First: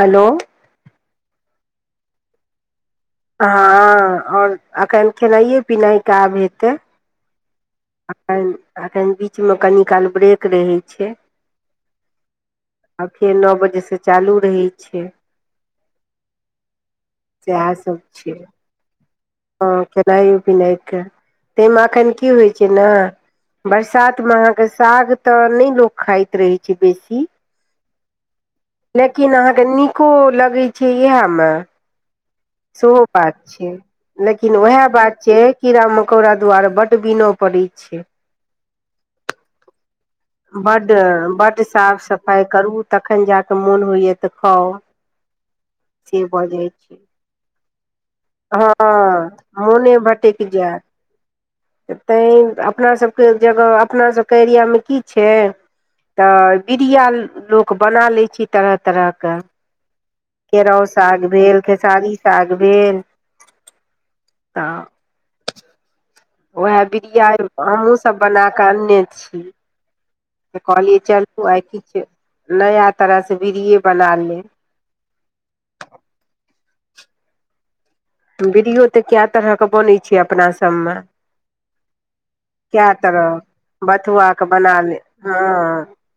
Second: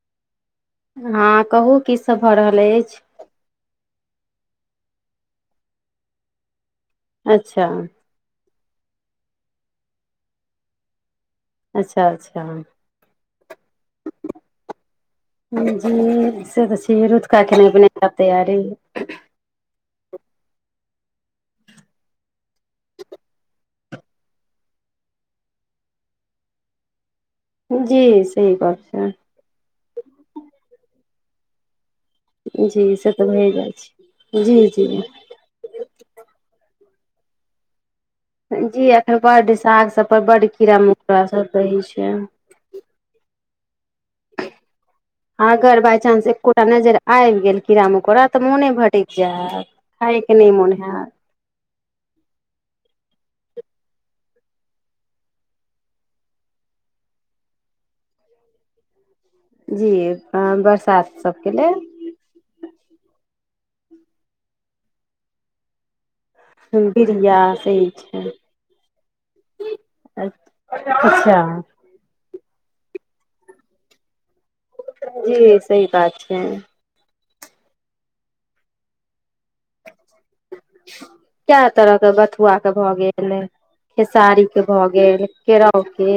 Hello हँ कहू की सब भऽ रहल यैछ हँ आ और एखन खेनाइए पिनाइ काब हेतै अच्छा एखन एखन बीचमे कनि काल ब्रेक रहै छै अच्छा अच्छा आ फेर नओ बजे से चालू रहै छै जी से तऽ छी रतका खेनाइ सएहसभ पिना छै तैयारी हँ खेनाइयो पिनाइके ताहिमे एखन की होइ छै न बरसातमे अहाँके साग तऽ नय लोक खाइत रहैत छै बेसी जी सही गप छै लेकिन अहाँके नीको लगै छै इहै मे जी सेहो से तऽ बात भए छै जाइ जी लेकिन उएह जी बात छै कीड़ा मकोड़ा दुआार बड बिनो पड़ै छै जी अखन बड साग सब बड कीड़ा बड्ड मकोड़ा सब बड्ड रही साफ छै सफाइ करू तखन जा कऽ मोन होइए तऽ खाओ अगर बााय चानंस एकोटा नजर आयीब गेल कीड़ा मकोड़ा तऽ हँ मोने भटयक जाय मोने ख क भटकि नय मोन जायत हैत तैं अपनासभके जगह अपनासभके एरियामे की छै तऽ बीड़िया लोक बना लै छै तरह तरह जी केराउ बरसात साग सबके भेल लेल खेसारी साग भेल तऽ उएह बिरिय बिरिया सही हमहूँसभ छै बना कऽ अनने छी तऽ कहलियै अच्छा चलू आइ किछु नया तरहसँ बीड़िये बना ले जी सही बात छै बीड़ियो तऽ कए तरहके बनैत छै अपना सभमे कए तरह के बथुआ के भऽ गेल बथुआके खेसारीके बना भऽ ले गेल हँ केरावके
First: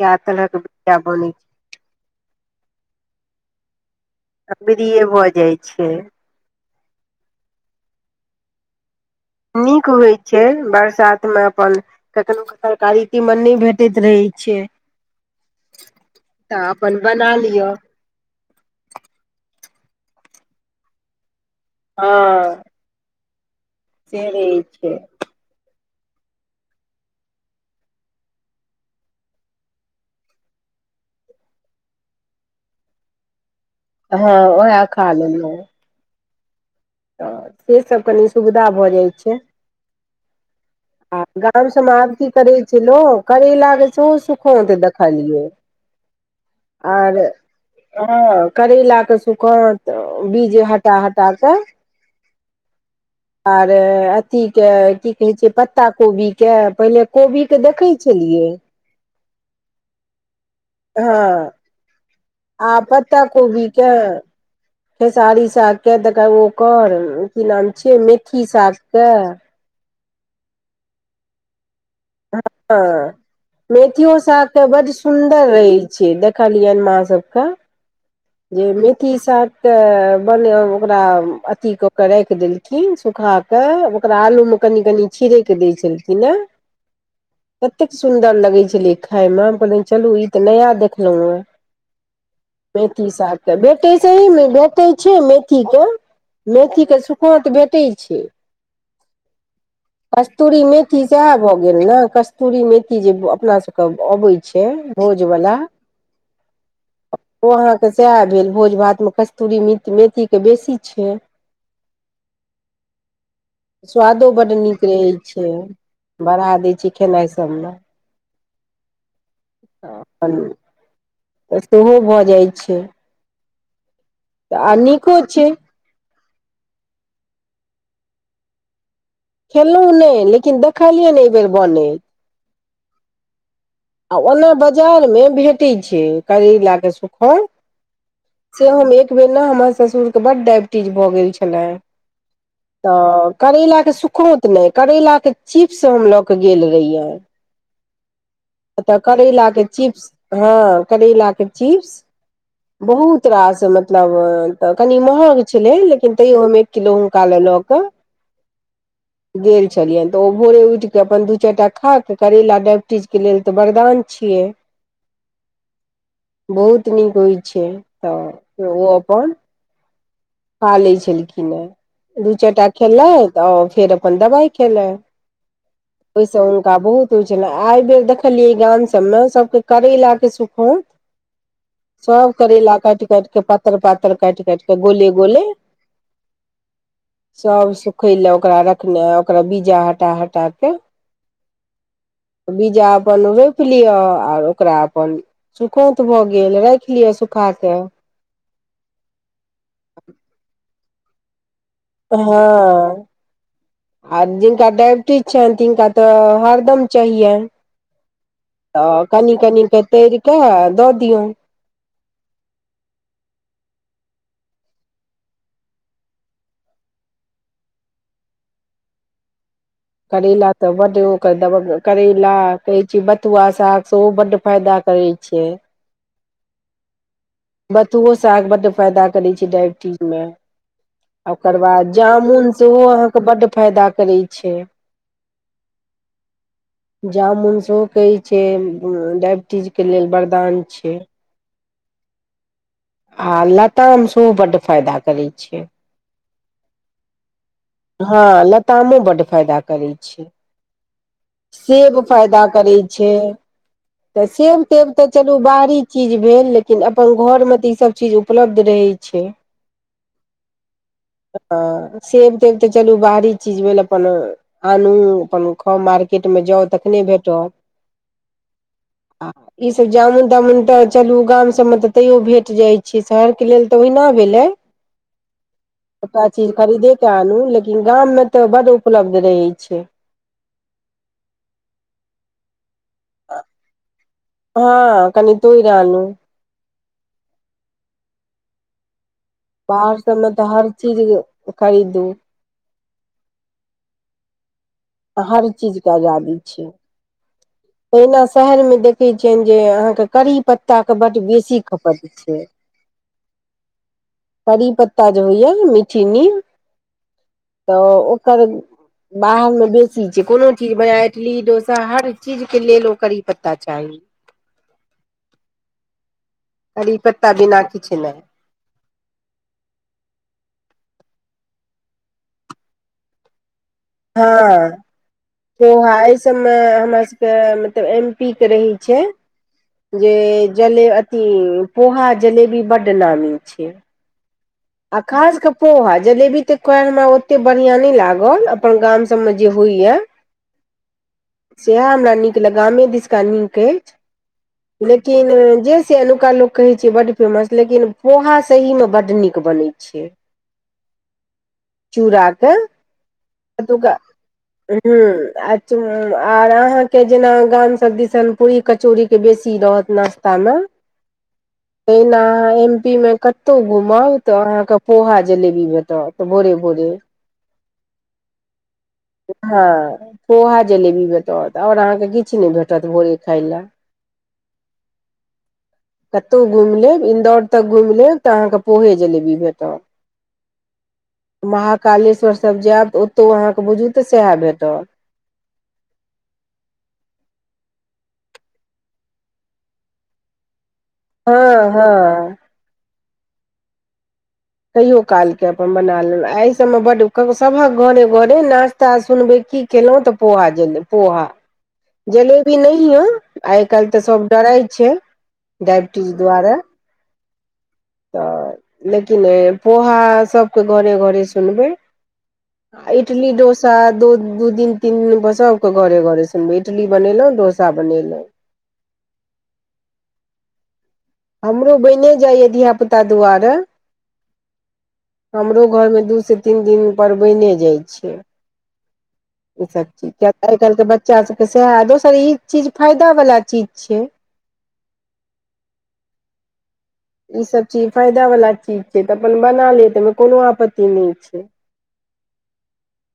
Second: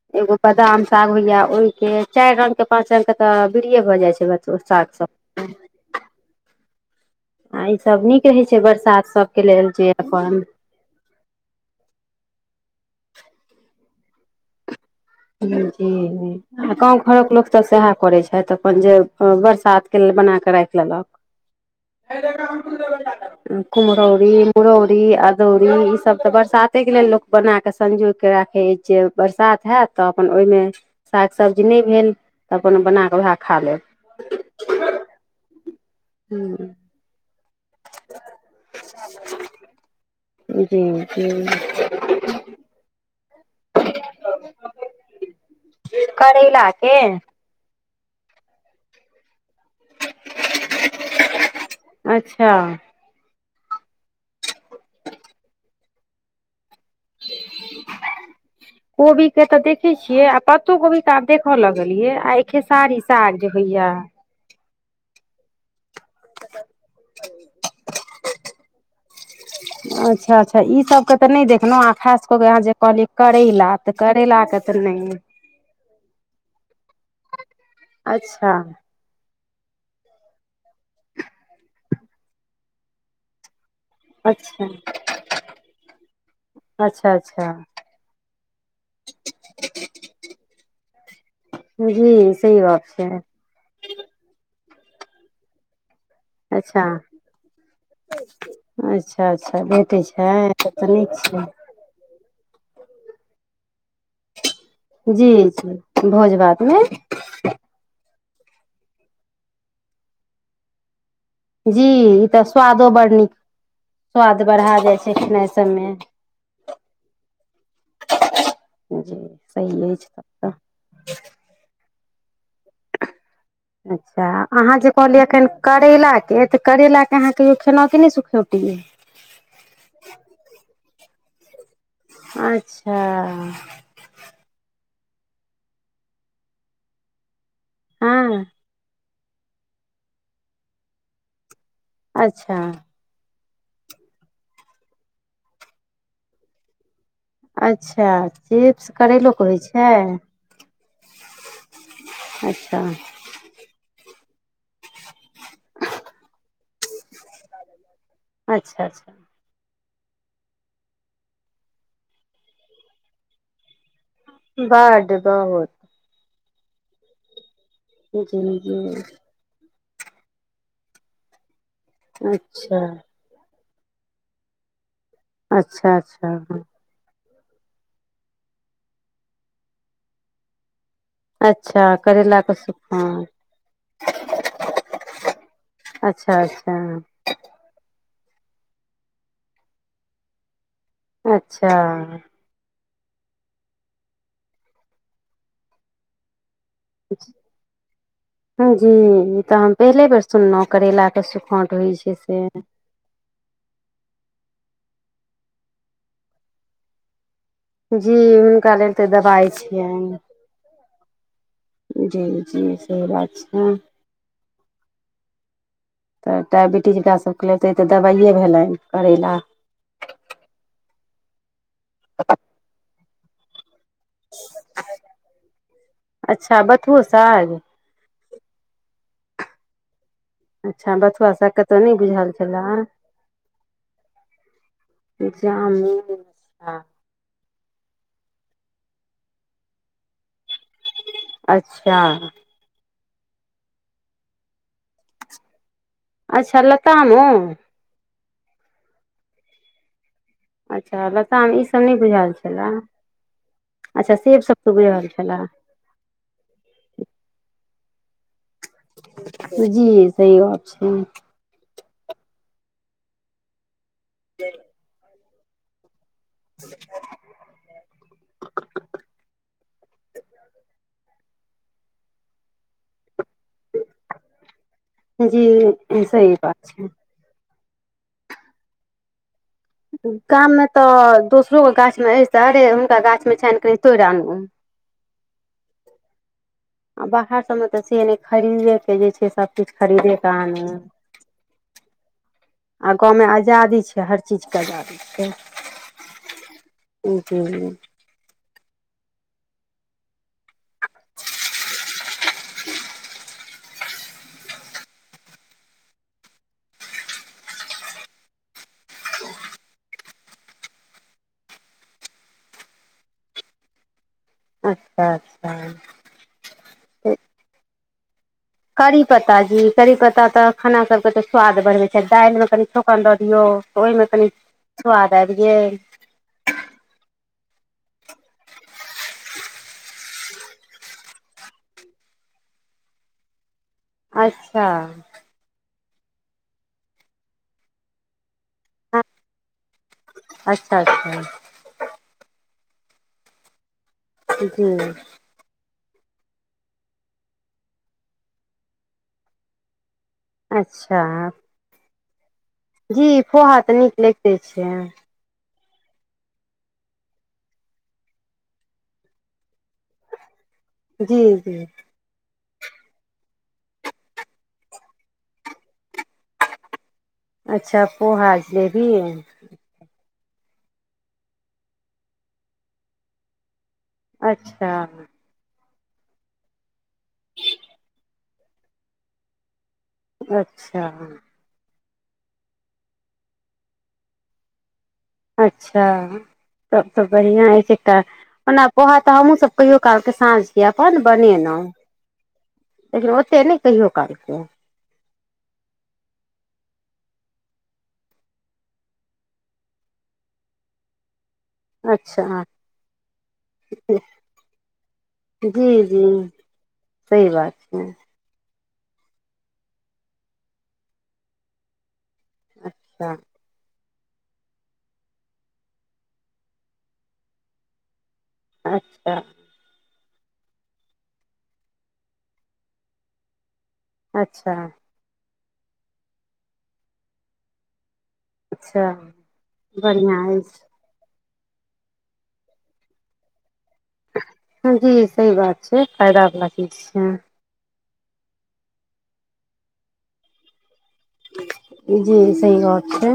कए एगो तरहके बादाम बिरिया साग बनै होइया ओहि के चारि रंग के पाच रंग के तऽ बीड़े भऽ जाइ बिरिये छै भऽ जाइ छै [unintelligible] आ ईसभ नीक रहैत छै बरसात सबके लेल नीक जे होइ छै अपन बरसातमे अपन कखनो क तरकारी तीमन नहि भेटैत रहै छै जी तऽ आ गाँव अपन बना घरक लोक त लिअ सएह करैत छथि अपन जे बरसात बना क राख लेलक हँ से कुमरौरी रहै छै मुड़ौरी अदौरी सभ तऽ बरसातेके लेल लोक बनाकऽ संजोगिकऽ राखै अछि जे बरसात होयैत तऽ अपन ओहिमे साग सब्जी नहि भेल तऽ अपन बनाकऽ वएह खा लेब हँ ओह खा लेलो हू से सभ कनि सुविधा भऽ जाइत छै जी आ गाम जी सभमे आब की करै छै लोक करैला के सेहो सुखोते देखलियै करैलाके हँ करैलाक के सुखत बीज हटा हटा कऽ अच्छा आर अथीके की कहैत छै पत्ता कोबीके पहिले कोबीके देखैत छलियै छलियै कोबी के तऽ देखै छियै आ पत्तो कोबी ता आब हँ देखय लगलियै आ खेसारी पत्ता साग जे कोबी होइया के खेसारी सागके त ओकर की नाम छियै मेथी सागके अच्छा अच्छा ई सब के तऽ नहि देखलहु आ खास कऽ के अहाँ जे हँ कहलियै करैला तऽ मेथियो करैलाके सागके तऽ बड नहि सुन्दर रहै छै देखलियनि मा सब क अच्छा जे जेथि साग तऽ बने ओकरा अथिी कऽ केऽ राखि देलखिन सूखाऽ के ओकरा आलूमे अच्छा कनि कनि छिड़ैके दै छलखिन ह न अच्छा अच्छा कतेक सुन्दर लगै छलै खाायमे हम कहलियनि चलू ई तऽ नया देखलहुँ हेँ हूँ सही बात छै सागके भेटै सहिमे भटै छै मेथी के अच्छा मेथी के सुखौंत भेटै छै अच्छा अच्छा भेटै छै कस्तूरी तब तऽ मेथी नीक सब छै भऽ गेल ने कस्तूरी मेथी जे अपना सब क आबैय छै भोज जी बला जी भोज भातमे ओ अहाँक इएह भेल भोज भात मे कस्तूरी मेथी मेथी के बेसी छै जी ई तऽ स्वादो बड्ड नीक स्वादो स्वाद बड्ड बढ़ा नीक जाइ रहै छै खेनाइ सबमे बढ़ा दै छी खेनाइ सभमे जे सही अछि तब तऽ तऽ सेहो भऽ जाइत छै अच्छा आ अहाँ जे नीको कहलियै छै एखन करैला तऽ करैेला के अहाँ कहियो खेलहु की नहि सुखौटी मे खेलौं नहि लेकिन देखलियै ने एहि बेेर बनैत अच्छा आ ओना बाजारमे भेटै छै करैला कऽ सुखौंत हँ से हम एक बेर ने हमर ससुर के बड्ड डायबिटीज भऽ गेल छलैन्ह अच्छा करैला के सुखोंत नहि करैला के चिप्स हम लऽ के गेल रहिये अच्छा चिप्स तऽ करैलोके होइ करैलाके छै चिप्स हँ करैलाके चिप्स अच्छा बहुत रास मतलब तब कनि महग छलै लेकिन तैयो हम एक किलो हुनका लेल लऽ कऽ अच्छा अच्छा गेल छलियनि तऽ ओ भोरे उठिके अपन दू चारिटा खाक करेला डायइबिटीजके लेल तऽ वरदान छियै बड्ड बहुत बहुत नीक होइ छै तऽ ओ झिंगुर अपन खा लै छलखिन हेँ दू चारि टा अच्छा खेलथि आ फेर अपन दबाइ खेला अच्छा अच्छा ह होइ छलै एहि बेर देखलियै गाम सबमे सबके करेला के सुखौंत अच्छा सब करैला के करेला काटि सुखल काटि के पातर पातर काटि काटि के गोले बोलें अच्छा अच्छा सब सु खय लए ओकरा रखने आ ओकरा बीजा हटा हटा कऽ अच्छा अपन रोपि लिय आर ओकरा अपन सुखौंत भऽ गेल राइ जी ई तऽ हम पहिले बेर सुनलहुँ करेलाक के सुख [unintelligible] टी छनि तिनका तऽ हरदम चाहियैन जी हुनका लेल तऽ कनि दबाइ कनि तैरि छियनि कऽ दऽ दियौन जी जी सही बात छै ह तऽ डायबिटीज एकरा सभके लेल ई तऽ दबाइए भेलनि करैला करैला तऽ बड्ड ओकर दब करैला कहैय छी बथुआक साग सेहो बड्ड फायदा करै छियै अच्छा बथुओ साग बथुओ साग बड्ड फायदा करै छै डायबिटीज मे अच्छा बथुआ ओकर सागके तऽ नहि बाद बुझल जामुन सेहो छलए अहाँके बड्ड फायदा करै छै जामुन आ ओ कहैय छै डाइबिटीजके लेल वरदान छै अच्छा आ लताम सेहो बड्ड फायदा करैत छै अच्छा लतामो हँ लतामो बड्ड फायदा करै छै अच्छा लताम ई सब नहि सेब बुझायल फायदा छलए करै छैय। अच्छा तऽ सब सेब तेब तऽ बुझल चलू छलए बाहरी चीज भेल लेकिन अपन घरमे तऽ ईसब चीज उपलब्ध रहै छैय। जी सही गप छै सेब तेब ते चलु बाहरी चीज भेल अपन आनु अपन खाउ मार र्केटमे जाउ तखने भेटत। आ ईसब जामुन तामुन तऽ चलू गाम सबमे तऽ तैयो भेट जाइत छैय। शहर के लेल तऽ ओहिना भेलै जी सबटा सही चीज बात छै खरीदे के आनू लेकिन गाम में तऽ बड उपलब्ध रहै छैय। गाम मे तऽ दोसरो के गाछ मे अछि अरे हुनका गाछ मे छैनि क हँ कनि तोड़ि आनु आ बाहर सभमे तऽ से नहि खरीदेके जे छैय से बाहर सभमे तऽ हर चीज खरीदू। आ गाँवं आजादी छैय हर चीज के आजादी छै हर चीज के आजादी छैय जी तहिना शहर मे देखैत छियनि जे अहाँके करी पत्ताक बड्ड बेसी खपत छैय। करी पत्ता जे होइ य ने मीठी नीम तऽ ओकर बाहरमे बेसी छैय कोनो चीज बना इडली डोसा हर चीजके लेल ओ करी पत्ता चाही। अच्छा अच्छा कढ़ी पत्ता बिना किछ नहि। करि पत्ता जी करि पत्ता तऽ खानासभके तऽ स्वाद बनबै छैय दालिमे कनि छौकन दऽ दियौ। ओहिमे कनि हँ स्वाद आबि गेल तह अइ सबमे हमरा सब त मतलब एम पी के रहै छैय। जे जले अथी पोहा जलेबी बड्ड नामी छैय। अच्छा आ खासके पोहा जलेबी तऽ कढ़िमे ओतेक बढ़िआँ नहि लागल। अपन गाम सबमे जे होइ ह अच्छा अच्छा सेह हमरा नी गामे दिसका नीक अछि जी लेकिन जे से एनुका लोक कहै छैैय बड फेमस लेकिन पोहा सही में बड नीक बनै छैय। अच्छा चूराक जी पोहा तऽ नीक अतूका लगिते छै आर अहाँके जेना गाम सब दिसन पूरी कचौड़ी के बेसी रहत नासता में जी अहाँ एम पी मे कतहु घुमब तऽ अहाँके पोहा जलेबी भेटत भोरे भोरे। अच्छा पोहा आ जलेबी हँ पोहा जलेबी भेटत आओर अहाँकेँ किछु नहि भेटत भोरे खाय लेल अच्छा कतहु घुमि लेब इन्दौर तक घुमि लेब तऽ अहाँके पोहे जलेबी भेटत अच्छा कालेश्वर सब जायब तऽ ओतहु अहाँके बुझू तऽ सेहै भेटत। अच्छा तब त बढ़िआं अछि एट ओना पोहा तऽ हमहहुँ सब कहियो कालके साँझ अपन बनेलहुं हँ हँ लेकिन ओते नहि कहियो काल कहियो कालके अपन बना लेलव एहि सभमे बड्ड सभक घरे घरे नास्ता सुनबै की केलहुँ तऽ पोहा जलेबी पोहा अच्छा जलेबी नहियो आइ काल्हि तऽ सभ डराइ छैय। जी जी डायबिटीज द्वारे सही बात छै तऽ लेकिन पोहा सभके घरे घरे सुनबै अच्छा इडली डोसा दो दू दिन तीन दिन बसके घरे घरे सुनब इडली बनेलहुं डोसा बनेलहुं। अच्छा हमरो बईने जाइए धियापुता दुआरे। अच्छा हमरो घरमे दू सँ तीन दिन परवैने जाइत छै अच्छा इसभ चीज बढ़िआँ तऽ अछि आइ काल्हिके बच्चा सभके सेहै दोसर ई चीज फायदा बला चीज छै हँ जी सही बात छै फायदवला चीज छै इ चीज फायदा वला चीज छै तऽ अपन बना ले तहिमे कोनो आपत्ति नहि छै जी सही बात छै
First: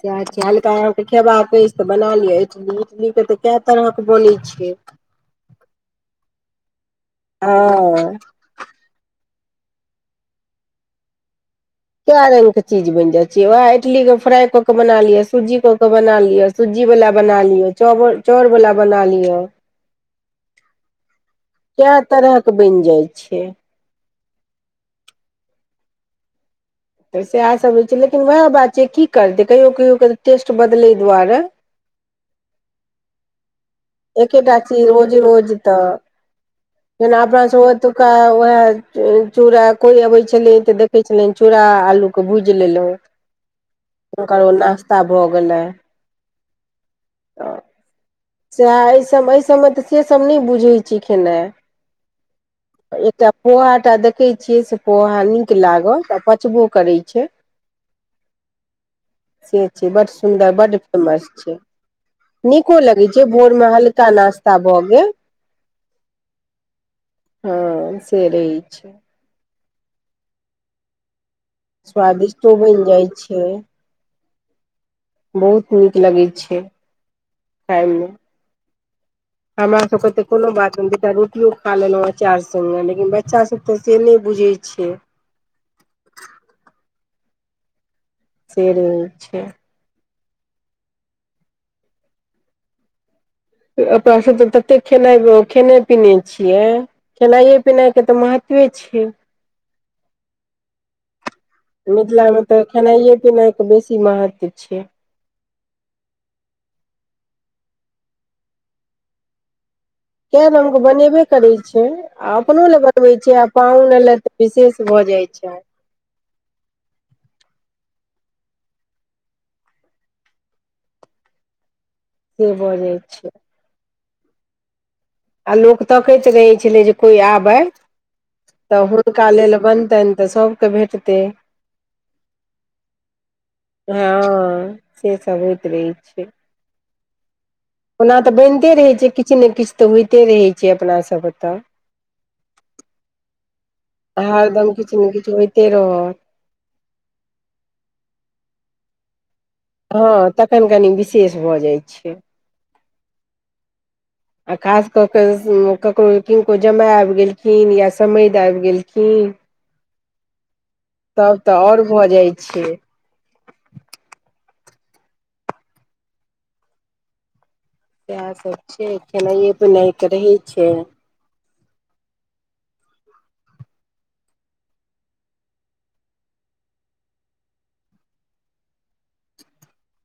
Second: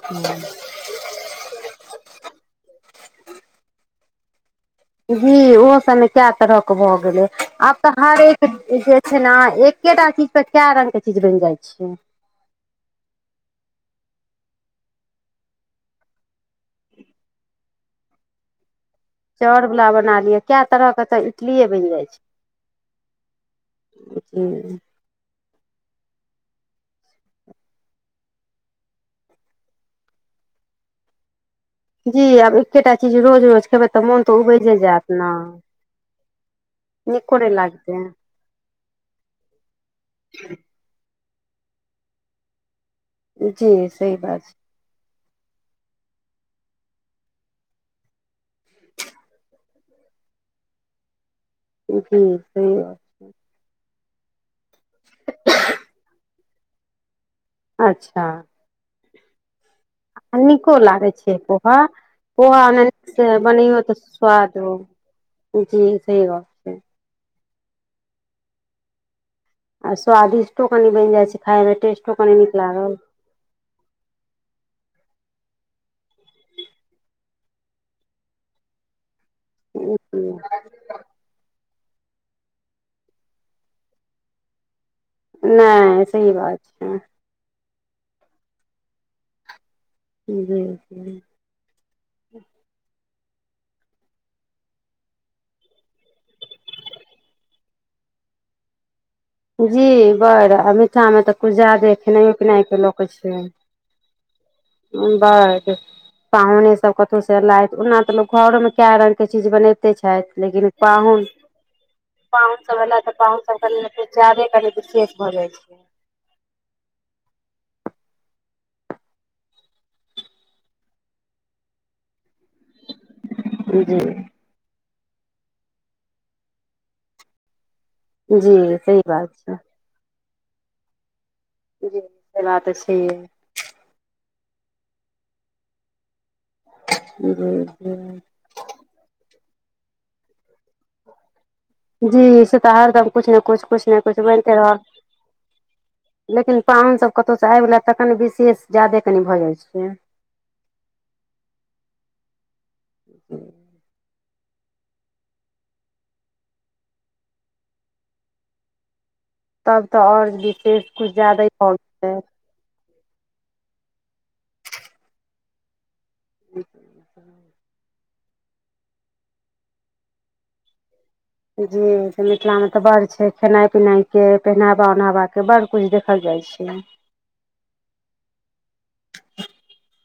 सेचछाले तऽह खेयबै [inaudible] तऽ बना लिअ इडली तऽ कए तरहके बोनै छियै जी ओहो सबमे कए तरहके भऽ गेलै आब तऽ हँ हरेक जे छै ने एकेटा चीज से कै रंग के चीज बनि जाइ छै कै रंग के चीज बन जा छै वएह इडली के फ्राई क के बना लिय सजी क के बना लिय सुजी बला बना लिय चाउर बला बना लियौ चाउर वाला बना लिअ कए तरह के तऽ इडलिये बनि कै जाइ तरह के बनि जाइ छै [inaudible] ह [inaudible] तऽ सएहसभ रहै छै लेकिन उएह बात छै की करतै कहियो कहियओ क तऽ टेस्ट बदलय दुआरे जी आब एकेटा चीज रोज रोज खेबै तऽ मोन तऽ एके टा उबजे चीज़ जायत रोजे ने रोज तऽ जेना नीको अपना नहि सँभ लागतै अतुका उएह चूड़ा कोइ अबै छलै तऽ देखै छलेन चूड़ा आलू के भूइज लेलहु जी सही बात हूनकर ओ नाश्ता भऽ गेलै सएह एहिसभ एहिसभ में तऽ सेसभ नहि बुझैत छी खेना छै जी सही बात एकटा पोहा टा देख देखै छियै से पोहा नीक लागत आ पचबो करै छै अच्छा से छै बड आ सुन्दर बड नीको लागै फेमस छै पोहा पोहा नीको ओना लगै छै नीक से भोर में बनैयौ तऽ हल्का नाास्ता स्वाद हो भऽ गेल जी सही बात छै हँ से रहै छै आ स्वादिष्टो कनि बनि जाइ छै खाय में टेस्टो कनि स्वादिष्टो नीक बनि लागल जाइ छै बहुत नीक लगैत छै खाय में हमरा सबके तऽ कोनो बात नहि दु टा रोटियो खा लेलहुँ अचार सङ्गे लेकिन बच्चासभ तऽ से नहि बुझै छै नै सही बात छै से रहे छै जी जी अपना सभ तऽ तते खेनाइ खेने पिने छियै खेनाइए पिनाइके तऽ महत्व ते छै जी बर आ मीसा मे तऽ किछु जादे खेनाइयो मिथिलामे पिनाइ तऽ के लअ क खेनाइए छै पिनाइके बेसी महत्व छै बड पाहुने सब कतहु सेे एलथि ओना तऽ लोक घरो में केय रंग के चीज बने ते छथि कए लेकिन रङ्गके बनेबे पाहुन करै छै आ पाहुन अपनो लए सब एला बनबै तऽ छै पाहुन आ सबके लए तऽ जादे करै विशेष त शेष भऽ जाइ छै से बजै छै हूं आ लोक तकैत रहै छलै जे कोइ आबय जी तऽ सही बात हुनका छै लेल बनतनि तऽ सभके भेटतै जी से बात त छै है हँ से सब होइत रहै छै हूं ओना तऽ बनिते रहैत छै किछु ने किछु तऽ होइते रहैत छै अपनासभ तय जी से तऽ हरदम कुछ ने कुछ कुछ ने कुछ बनिते हरदम रहल किछु ने किछु होइते रहत लेकिन पाहुन सब कतौ से आइ बलएथ त कनी विशेष ज्यादे कनी भऽ जाइ छै हँ तखन कनी विशेष भऽ जाइ छै [inaudible] आ खास कऽ कऽ ककरो किनको जमाय आबि गेलखिन या समधि आबि गेलखिन हूं तब तऽ आओर विशेष कुछ तब ज्यादे तऽ आओर भऽ गेल जाइ छै हं से सभ छै खेनाइए पीनायके रहै छै जी मिथिला में तऽ बड़ छै खेनाइ पिनाइ के पहनावा उनहावा के बड़ कुछ देखल जाय से छै [inaudible]